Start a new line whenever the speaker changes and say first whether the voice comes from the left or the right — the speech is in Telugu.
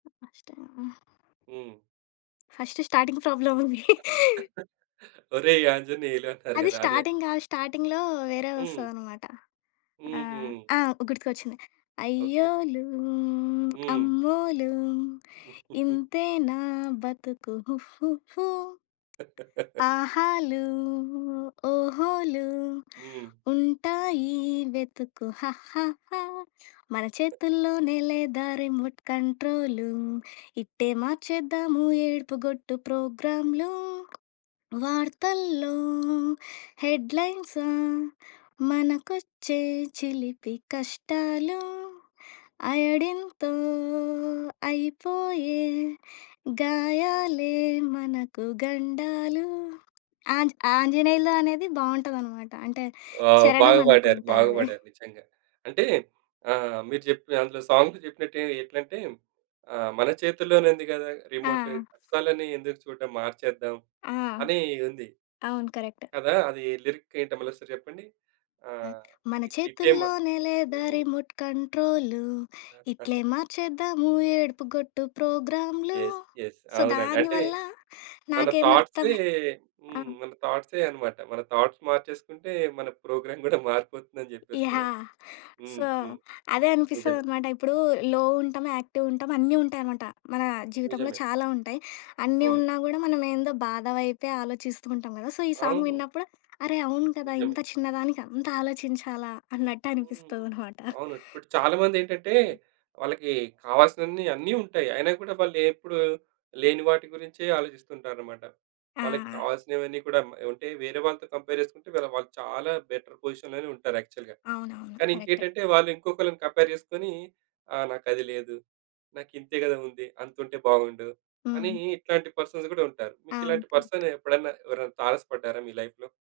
left: హ్మ్. ఫస్ట్‌ టైమే.
right: హ్మ్.
left: ఫస్ట్ స్టార్టింగ్ ప్రాబ్లమ్ ఉంది.
right: ఒరేయ్! ఆంజనేయలు అంటారు
left: అది
right: కదా! అదే.
left: స్టార్టింగ్ కాదు. స్టార్టింగ్‌లో వేరే
right: హ్మ్.
left: వస్తదన్నమాట. ఆహ్,
right: హుహు.
left: ఆ! గుర్తుకొచ్చింది.
right: ఓకె.
left: అయ్యోలు
right: హ్మ్.
left: అమ్మోలు ఇంతే నా బతుకు హుహుహు. ఆహాలు ఓహోలు
right: హ్మ్.
left: ఉంటాయి. వెతుకు హాహాహా. మన చేతుల్లో‌నే లేదా రిమోట్ కంట్రోలు. ఇట్టే మార్చేద్దాము ఏడుపుగొట్టు ప్రోగ్రామ్‌లు. వార్తల్లో హెడ్‌లైన్సా మనకొచ్చే చిలిపి కష్టాలు. అయోడిన్‌తో అయిపోయే గాయాలే మనకు గండాలు. ఆంజ్ ఆంజనేయులు అనేది బావుంటదన్నమాట. అంటే
right: ఆ!
left: చరణం
right: బాగా పాడారు,
left: అనుకుంటా
right: బాగా
left: అది.
right: పాడారు. నిజంగ. అంటే ఆ! మీరు చెప్పిన, అందులో సాంగ్స్ చెప్పినట్టు ఎట్లంటే ఆహ్, మన చేతుల్లోనే ఉంది కదా రిమోట్.
left: ఆ!
right: కష్టాలన్నీ ఎందుకు చూడడం మార్చేద్దాం
left: ఆ!
right: అని ఉంది.
left: అవును. కరెక్ట్.
right: కదా అది, లిరిక్ ఏంటో మళ్లోక్క‌సారి చెప్పండి?
left: అ!
right: ఆహ్,
left: మన
right: టిట్టేమ
left: చేతుల్లోనే లేదా
right: హ్మ్.
left: Remote control. ఇట్లే మార్చేద్దాము ఏడుపుగొట్టు ప్రోగ్రామ్‌లు.
right: యెస్. యెస్.
left: సో
right: అవునండి. అంటే
left: దానివల్ల
right: మన
left: నాకేమి
right: థాట్‌సే.
left: అర్థమయి ఆ!
right: హ్మ్. మన థాట్‌సే అన్నమాట. మన థాట్స్ మార్చేసుకుంటే మన ప్రోగ్రామ్ కూడా మారిపోతుంది అని
left: ఇ
right: చెప్పేస్తున్నారు.
left: యాహ్!
right: హ్మ్
left: సో
right: హ్మ్.
left: అదే
right: నిజమే.
left: అనిపిస్తదన్నమాట. ఇప్పుడు లో ఉంటం. యాక్టివ్ ఉంటాం. అన్నీ ఉంటాయన్నమాట. మన జీవితంలో
right: నిజమే.
left: చాలా ఉంటాయి. అన్నీ
right: అవును.
left: ఉన్నా కూడా మనం ఏందో బాధ వైపే ఆలోచిస్తూ ఉంటాం కద! సో ఈ సాంగ్
right: అవును.
left: విన్నప్పుడు అరే అవును కదా!
right: నిజమే.
left: ఇంత చిన్న దానికి అంత ఆలోచించాలా అన్నట్టు
right: హ్మ్.
left: అనిపిస్తది అన్నమాట.
right: అవును. ఇప్పుడు చాలా మంది ఏంటంటే వాళ్ళకి కావాల్సినవన్నీ అన్నీ ఉంటాయి. అయినా కూడా వాళ్ళెప్పుడు లేని వాటి గురించే ఆలోచిస్తుంటారన్నమాట. వాళ్లకి
left: ఆ!
right: కావాల్సినవన్నీ కూడా ఉంటాయి. వేరే వాళ్ళతో కంపేర్ చేసుకుంటే వాళ్ళు చాలా బెటర్ పొజిషన్‌లోనే ఉంటారు యాక్చువల్‌గా.
left: అవునవును.
right: కానీ
left: కరెక్టే.
right: ఇంకేంటంటే వాళ్ళు ఇంకొకళ్ళని కంపేర్ చేసుకొని "ఆహ్, నాకది లేదు. నాకు ఇంతే కదా! ఉంది. అంత ఉంటే బాగుండు" అని
left: హ్మ్.
right: ఇట్లాంటి పర్సన్స్ కూడా ఉంటారు. మీకు
left: అవును
right: ఇలాంటి
left: కరెక్ట్.
right: పర్సన్ ఎప్పుడన్నా ఎవరన్న తారసపడ్డారా మీ లైఫ్‌లో?